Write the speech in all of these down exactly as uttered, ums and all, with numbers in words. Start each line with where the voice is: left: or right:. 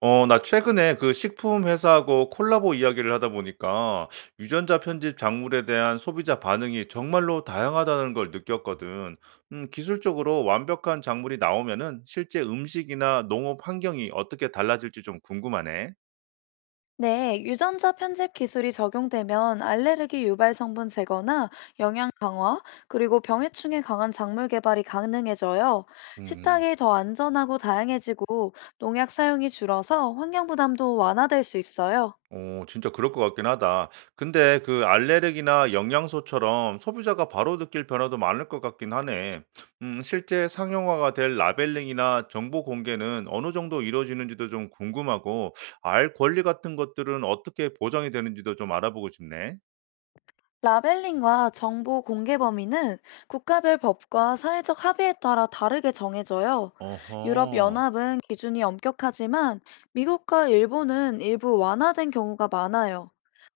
right: 어, 나 최근에 그 식품 회사하고 콜라보 이야기를 하다 보니까 유전자 편집 작물에 대한 소비자 반응이 정말로 다양하다는 걸 느꼈거든. 음, 기술적으로 완벽한 작물이 나오면은 실제 음식이나 농업 환경이 어떻게 달라질지 좀 궁금하네.
left: 네, 유전자 편집 기술이 적용되면 알레르기 유발 성분 제거나 영양 강화, 그리고 병해충에 강한 작물 개발이 가능해져요.
right: 음.
left: 식탁이 더 안전하고 다양해지고 농약 사용이 줄어서 환경 부담도 완화될 수 있어요.
right: 어, 진짜 그럴 것 같긴 하다. 근데 그 알레르기나 영양소처럼 소비자가 바로 느낄 변화도 많을 것 같긴 하네. 음, 실제 상용화가 될 라벨링이나 정보 공개는 어느 정도 이루어지는지도 좀 궁금하고, 알 권리 같은 것들은 어떻게 보장이 되는지도 좀 알아보고 싶네.
left: 라벨링과 정보 공개 범위는 국가별 법과 사회적 합의에 따라 다르게 정해져요. 유럽
right: 어허.
left: 연합은 기준이 엄격하지만 미국과 일본은 일부 완화된 경우가 많아요.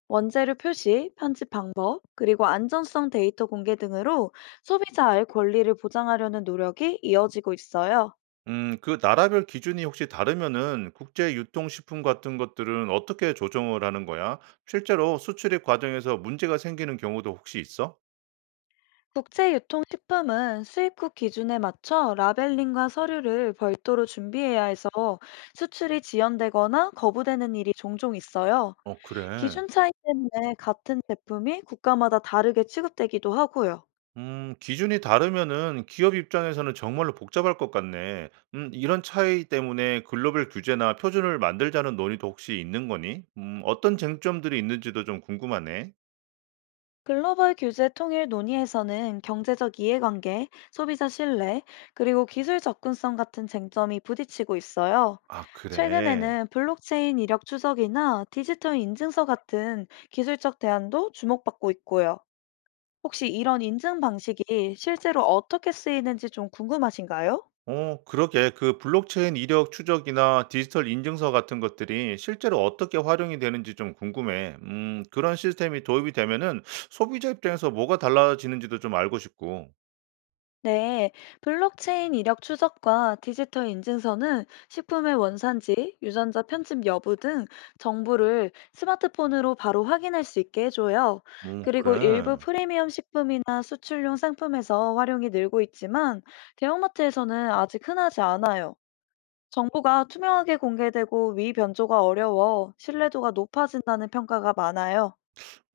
left: 원재료 표시, 편집 방법, 그리고 안전성 데이터 공개 등으로 소비자의 권리를 보장하려는 노력이 이어지고 있어요.
right: 음, 그 나라별 기준이 혹시 다르면은 국제 유통식품 같은 것들은 어떻게 조정을 하는 거야? 실제로 수출입 과정에서 문제가 생기는 경우도 혹시 있어?
left: 국제 유통 식품은 수입국 기준에 맞춰 라벨링과 서류를 별도로 준비해야 해서 수출이 지연되거나 거부되는 일이 종종 있어요.
right: 어, 그래.
left: 기준 차이 때문에 같은 제품이 국가마다 다르게 취급되기도 하고요.
right: 음, 기준이 다르면은 기업 입장에서는 정말로 복잡할 것 같네. 음, 이런 차이 때문에 글로벌 규제나 표준을 만들자는 논의도 혹시 있는 거니? 음, 어떤 쟁점들이 있는지도 좀 궁금하네.
left: 글로벌 규제 통일 논의에서는 경제적 이해관계, 소비자 신뢰, 그리고 기술 접근성 같은 쟁점이 부딪히고 있어요.
right: 아, 그래.
left: 최근에는 블록체인 이력 추적이나 디지털 인증서 같은 기술적 대안도 주목받고 있고요. 혹시 이런 인증 방식이 실제로 어떻게 쓰이는지 좀 궁금하신가요?
right: 어, 그러게. 그 블록체인 이력 추적이나 디지털 인증서 같은 것들이 실제로 어떻게 활용이 되는지 좀 궁금해. 음, 그런 시스템이 도입이 되면은 소비자 입장에서 뭐가 달라지는지도 좀 알고 싶고.
left: 네, 블록체인 이력 추적과 디지털 인증서는 식품의 원산지, 유전자 편집 여부 등 정보를 스마트폰으로 바로 확인할 수 있게 해줘요.
right: 음,
left: 그리고 일부
right: 그래.
left: 프리미엄 식품이나 수출용 상품에서 활용이 늘고 있지만 대형마트에서는 아직 흔하지 않아요. 정보가 투명하게 공개되고 위 변조가 어려워 신뢰도가 높아진다는 평가가 많아요.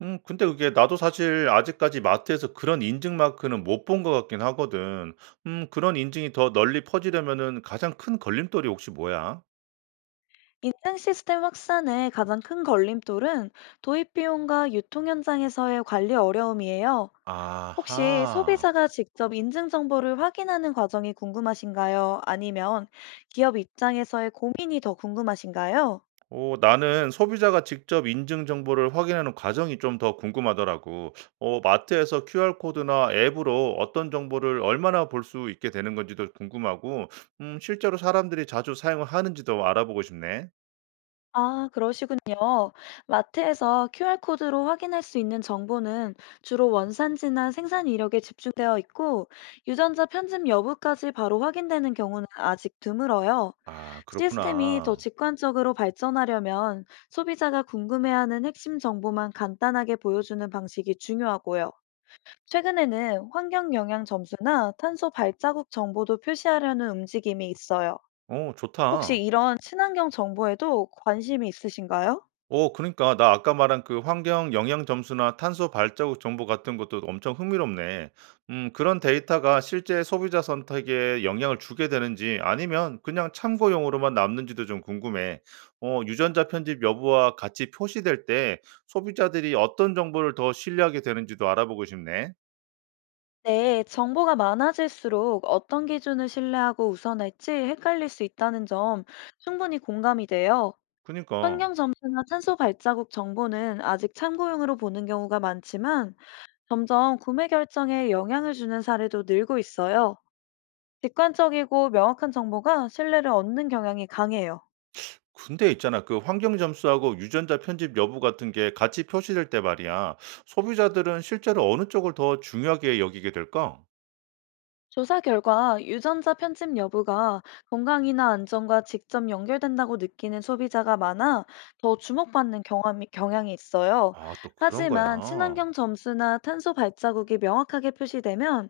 right: 음 근데 그게 나도 사실 아직까지 마트에서 그런 인증 마크는 못 본 것 같긴 하거든. 음 그런 인증이 더 널리 퍼지려면은 가장 큰 걸림돌이 혹시 뭐야?
left: 인증 시스템 확산의 가장 큰 걸림돌은 도입 비용과 유통 현장에서의 관리 어려움이에요. 혹시
right: 아하.
left: 소비자가 직접 인증 정보를 확인하는 과정이 궁금하신가요? 아니면 기업 입장에서의 고민이 더 궁금하신가요?
right: 오, 나는 소비자가 직접 인증 정보를 확인하는 과정이 좀 더 궁금하더라고. 어, 마트에서 큐알 코드나 앱으로 어떤 정보를 얼마나 볼 수 있게 되는 건지도 궁금하고 음 실제로 사람들이 자주 사용을 하는지도 알아보고 싶네.
left: 아, 그러시군요. 마트에서 큐알코드로 확인할 수 있는 정보는 주로 원산지나 생산 이력에 집중되어 있고, 유전자 편집 여부까지 바로 확인되는 경우는 아직 드물어요.
right: 아,
left: 시스템이 더
right: 그렇구나.
left: 직관적으로 발전하려면 소비자가 궁금해하는 핵심 정보만 간단하게 보여주는 방식이 중요하고요. 최근에는 환경 영향 점수나 탄소 발자국 정보도 표시하려는 움직임이 있어요.
right: 오, 좋다.
left: 혹시 이런 친환경 정보에도 관심이 있으신가요?
right: 어, 그러니까 나 아까 말한 그 환경 영향 점수나 탄소 발자국 정보 같은 것도 엄청 흥미롭네. 음, 그런 데이터가 실제 소비자 선택에 영향을 주게 되는지 아니면 그냥 참고용으로만 남는지도 좀 궁금해. 어, 유전자 편집 여부와 같이 표시될 때 소비자들이 어떤 정보를 더 신뢰하게 되는지도 알아보고 싶네.
left: 네, 정보가 많아질수록 어떤 기준을 신뢰하고 우선할지 헷갈릴 수 있다는 점 충분히 공감이 돼요.
right: 그니까.
left: 환경 점수나 탄소 발자국 정보는 아직 참고용으로 보는 경우가 많지만 점점 구매 결정에 영향을 주는 사례도 늘고 있어요. 직관적이고 명확한 정보가 신뢰를 얻는 경향이 강해요.
right: 근데 있잖아. 그 환경 점수하고 유전자 편집 여부 같은 게 같이 표시될 때 말이야. 소비자들은 실제로 어느 쪽을 더 중요하게 여기게 될까?
left: 조사 결과 유전자 편집 여부가 건강이나 안전과 직접 연결된다고 느끼는 소비자가 많아 더 주목받는 경험이, 경향이 있어요.
right: 아, 또 그런 거야.
left: 하지만 친환경 점수나 탄소 발자국이 명확하게 표시되면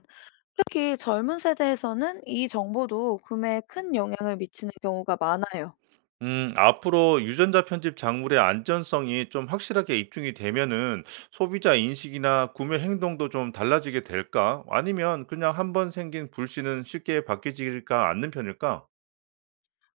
left: 특히 젊은 세대에서는 이 정보도 구매에 큰 영향을 미치는 경우가 많아요.
right: 음 앞으로 유전자 편집 작물의 안전성이 좀 확실하게 입증이 되면은 소비자 인식이나 구매 행동도 좀 달라지게 될까? 아니면 그냥 한번 생긴 불씨는 쉽게 바뀌지가 않는 편일까?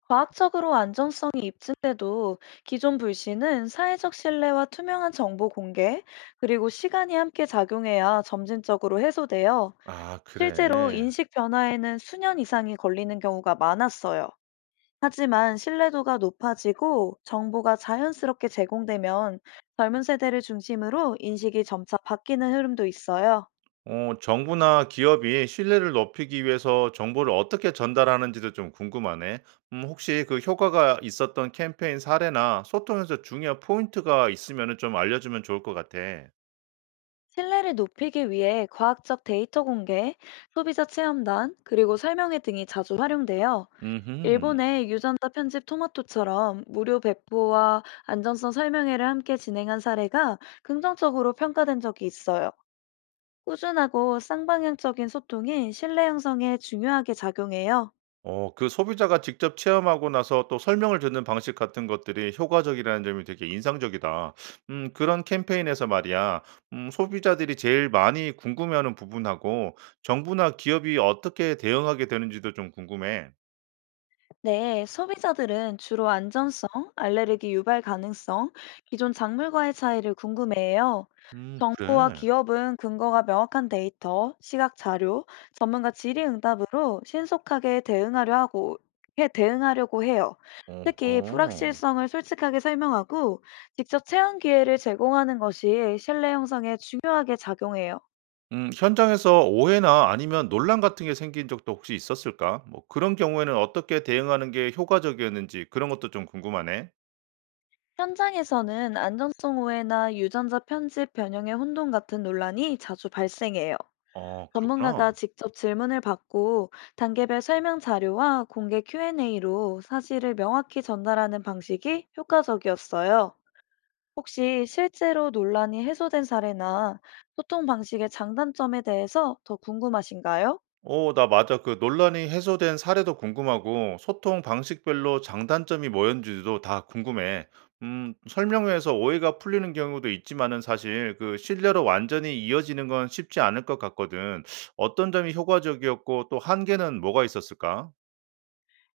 left: 과학적으로 안전성이 입증돼도 기존 불신은 사회적 신뢰와 투명한 정보 공개, 그리고 시간이 함께 작용해야 점진적으로 해소돼요.
right: 아,
left: 실제로
right: 그래.
left: 인식 변화에는 수년 이상이 걸리는 경우가 많았어요. 하지만 신뢰도가 높아지고 정보가 자연스럽게 제공되면 젊은 세대를 중심으로 인식이 점차 바뀌는 흐름도 있어요.
right: 어, 정부나 기업이 신뢰를 높이기 위해서 정보를 어떻게 전달하는지도 좀 궁금하네. 음 혹시 그 효과가 있었던 캠페인 사례나 소통에서 중요한 포인트가 있으면 좀 알려주면 좋을 것 같아.
left: 신뢰를 높이기 위해 과학적 데이터 공개, 소비자 체험단, 그리고 설명회 등이 자주 활용돼요.
right: 음흠.
left: 일본의 유전자 편집 토마토처럼 무료 배포와 안전성 설명회를 함께 진행한 사례가 긍정적으로 평가된 적이 있어요. 꾸준하고 쌍방향적인 소통이 신뢰 형성에 중요하게 작용해요.
right: 어, 그 소비자가 직접 체험하고 나서 또 설명을 듣는 방식 같은 것들이 효과적이라는 점이 되게 인상적이다. 음 그런 캠페인에서 말이야. 음 소비자들이 제일 많이 궁금해하는 부분하고 정부나 기업이 어떻게 대응하게 되는지도 좀 궁금해.
left: 네, 소비자들은 주로 안전성, 알레르기 유발 가능성, 기존 작물과의 차이를 궁금해해요.
right: 음,
left: 정부와
right: 그래.
left: 기업은 근거가 명확한 데이터, 시각 자료, 전문가 질의응답으로 신속하게 대응하려 하고 해 대응하려고 해요. 특히
right: 어허.
left: 불확실성을 솔직하게 설명하고 직접 체험 기회를 제공하는 것이 신뢰 형성에 중요하게 작용해요.
right: 음 현장에서 오해나 아니면 논란 같은 게 생긴 적도 혹시 있었을까? 뭐 그런 경우에는 어떻게 대응하는 게 효과적이었는지 그런 것도 좀 궁금하네.
left: 현장에서는 안전성 오해나 유전자 편집 변형의 혼동 같은 논란이 자주 발생해요.
right: 어,
left: 전문가가
right: 그렇구나.
left: 직접 질문을 받고 단계별 설명 자료와 공개 큐앤에이로 사실을 명확히 전달하는 방식이 효과적이었어요. 혹시 실제로 논란이 해소된 사례나 소통 방식의 장단점에 대해서 더 궁금하신가요?
right: 오, 나 맞아. 그 논란이 해소된 사례도 궁금하고, 소통 방식별로 장단점이 뭐였는지도 다 궁금해. 음, 설명회에서 오해가 풀리는 경우도 있지만은 사실 그 신뢰로 완전히 이어지는 건 쉽지 않을 것 같거든. 어떤 점이 효과적이었고, 또 한계는 뭐가 있었을까?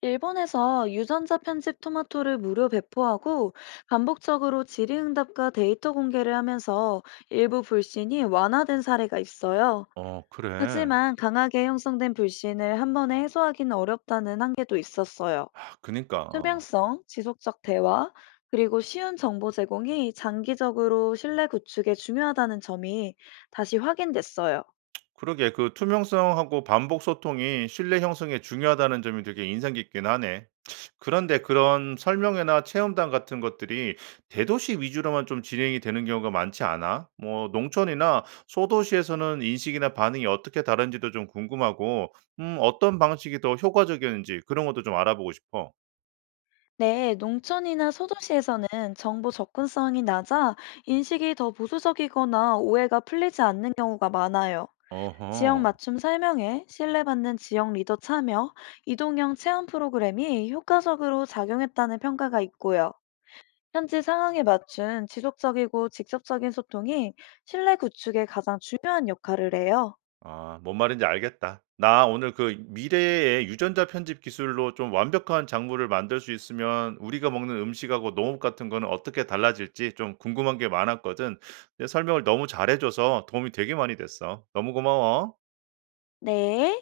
left: 일본에서 유전자 편집 토마토를 무료 배포하고 반복적으로 질의응답과 데이터 공개를 하면서 일부 불신이 완화된 사례가 있어요.
right: 어, 그래.
left: 하지만 강하게 형성된 불신을 한 번에 해소하기는 어렵다는 한계도 있었어요.
right: 아, 그니까.
left: 투명성, 지속적 대화, 그리고 쉬운 정보 제공이 장기적으로 신뢰 구축에 중요하다는 점이 다시 확인됐어요.
right: 그러게, 그 투명성하고 반복 소통이 신뢰 형성에 중요하다는 점이 되게 인상 깊긴 하네. 그런데 그런 설명회나 체험단 같은 것들이 대도시 위주로만 좀 진행이 되는 경우가 많지 않아? 뭐 농촌이나 소도시에서는 인식이나 반응이 어떻게 다른지도 좀 궁금하고, 음, 어떤 방식이 더 효과적이었는지 그런 것도 좀 알아보고 싶어.
left: 네, 농촌이나 소도시에서는 정보 접근성이 낮아 인식이 더 보수적이거나 오해가 풀리지 않는 경우가 많아요. 지역
right: 어허.
left: 맞춤 설명회, 신뢰받는 지역 리더 참여, 이동형 체험 프로그램이 효과적으로 작용했다는 평가가 있고요. 현지 상황에 맞춘 지속적이고 직접적인 소통이 신뢰 구축에 가장 중요한 역할을 해요.
right: 아, 뭔 말인지 알겠다. 나 오늘 그 미래의 유전자 편집 기술로 좀 완벽한 작물을 만들 수 있으면 우리가 먹는 음식하고 농업 같은 거는 어떻게 달라질지 좀 궁금한 게 많았거든. 내 설명을 너무 잘해 줘서 도움이 되게 많이 됐어. 너무 고마워.
left: 네.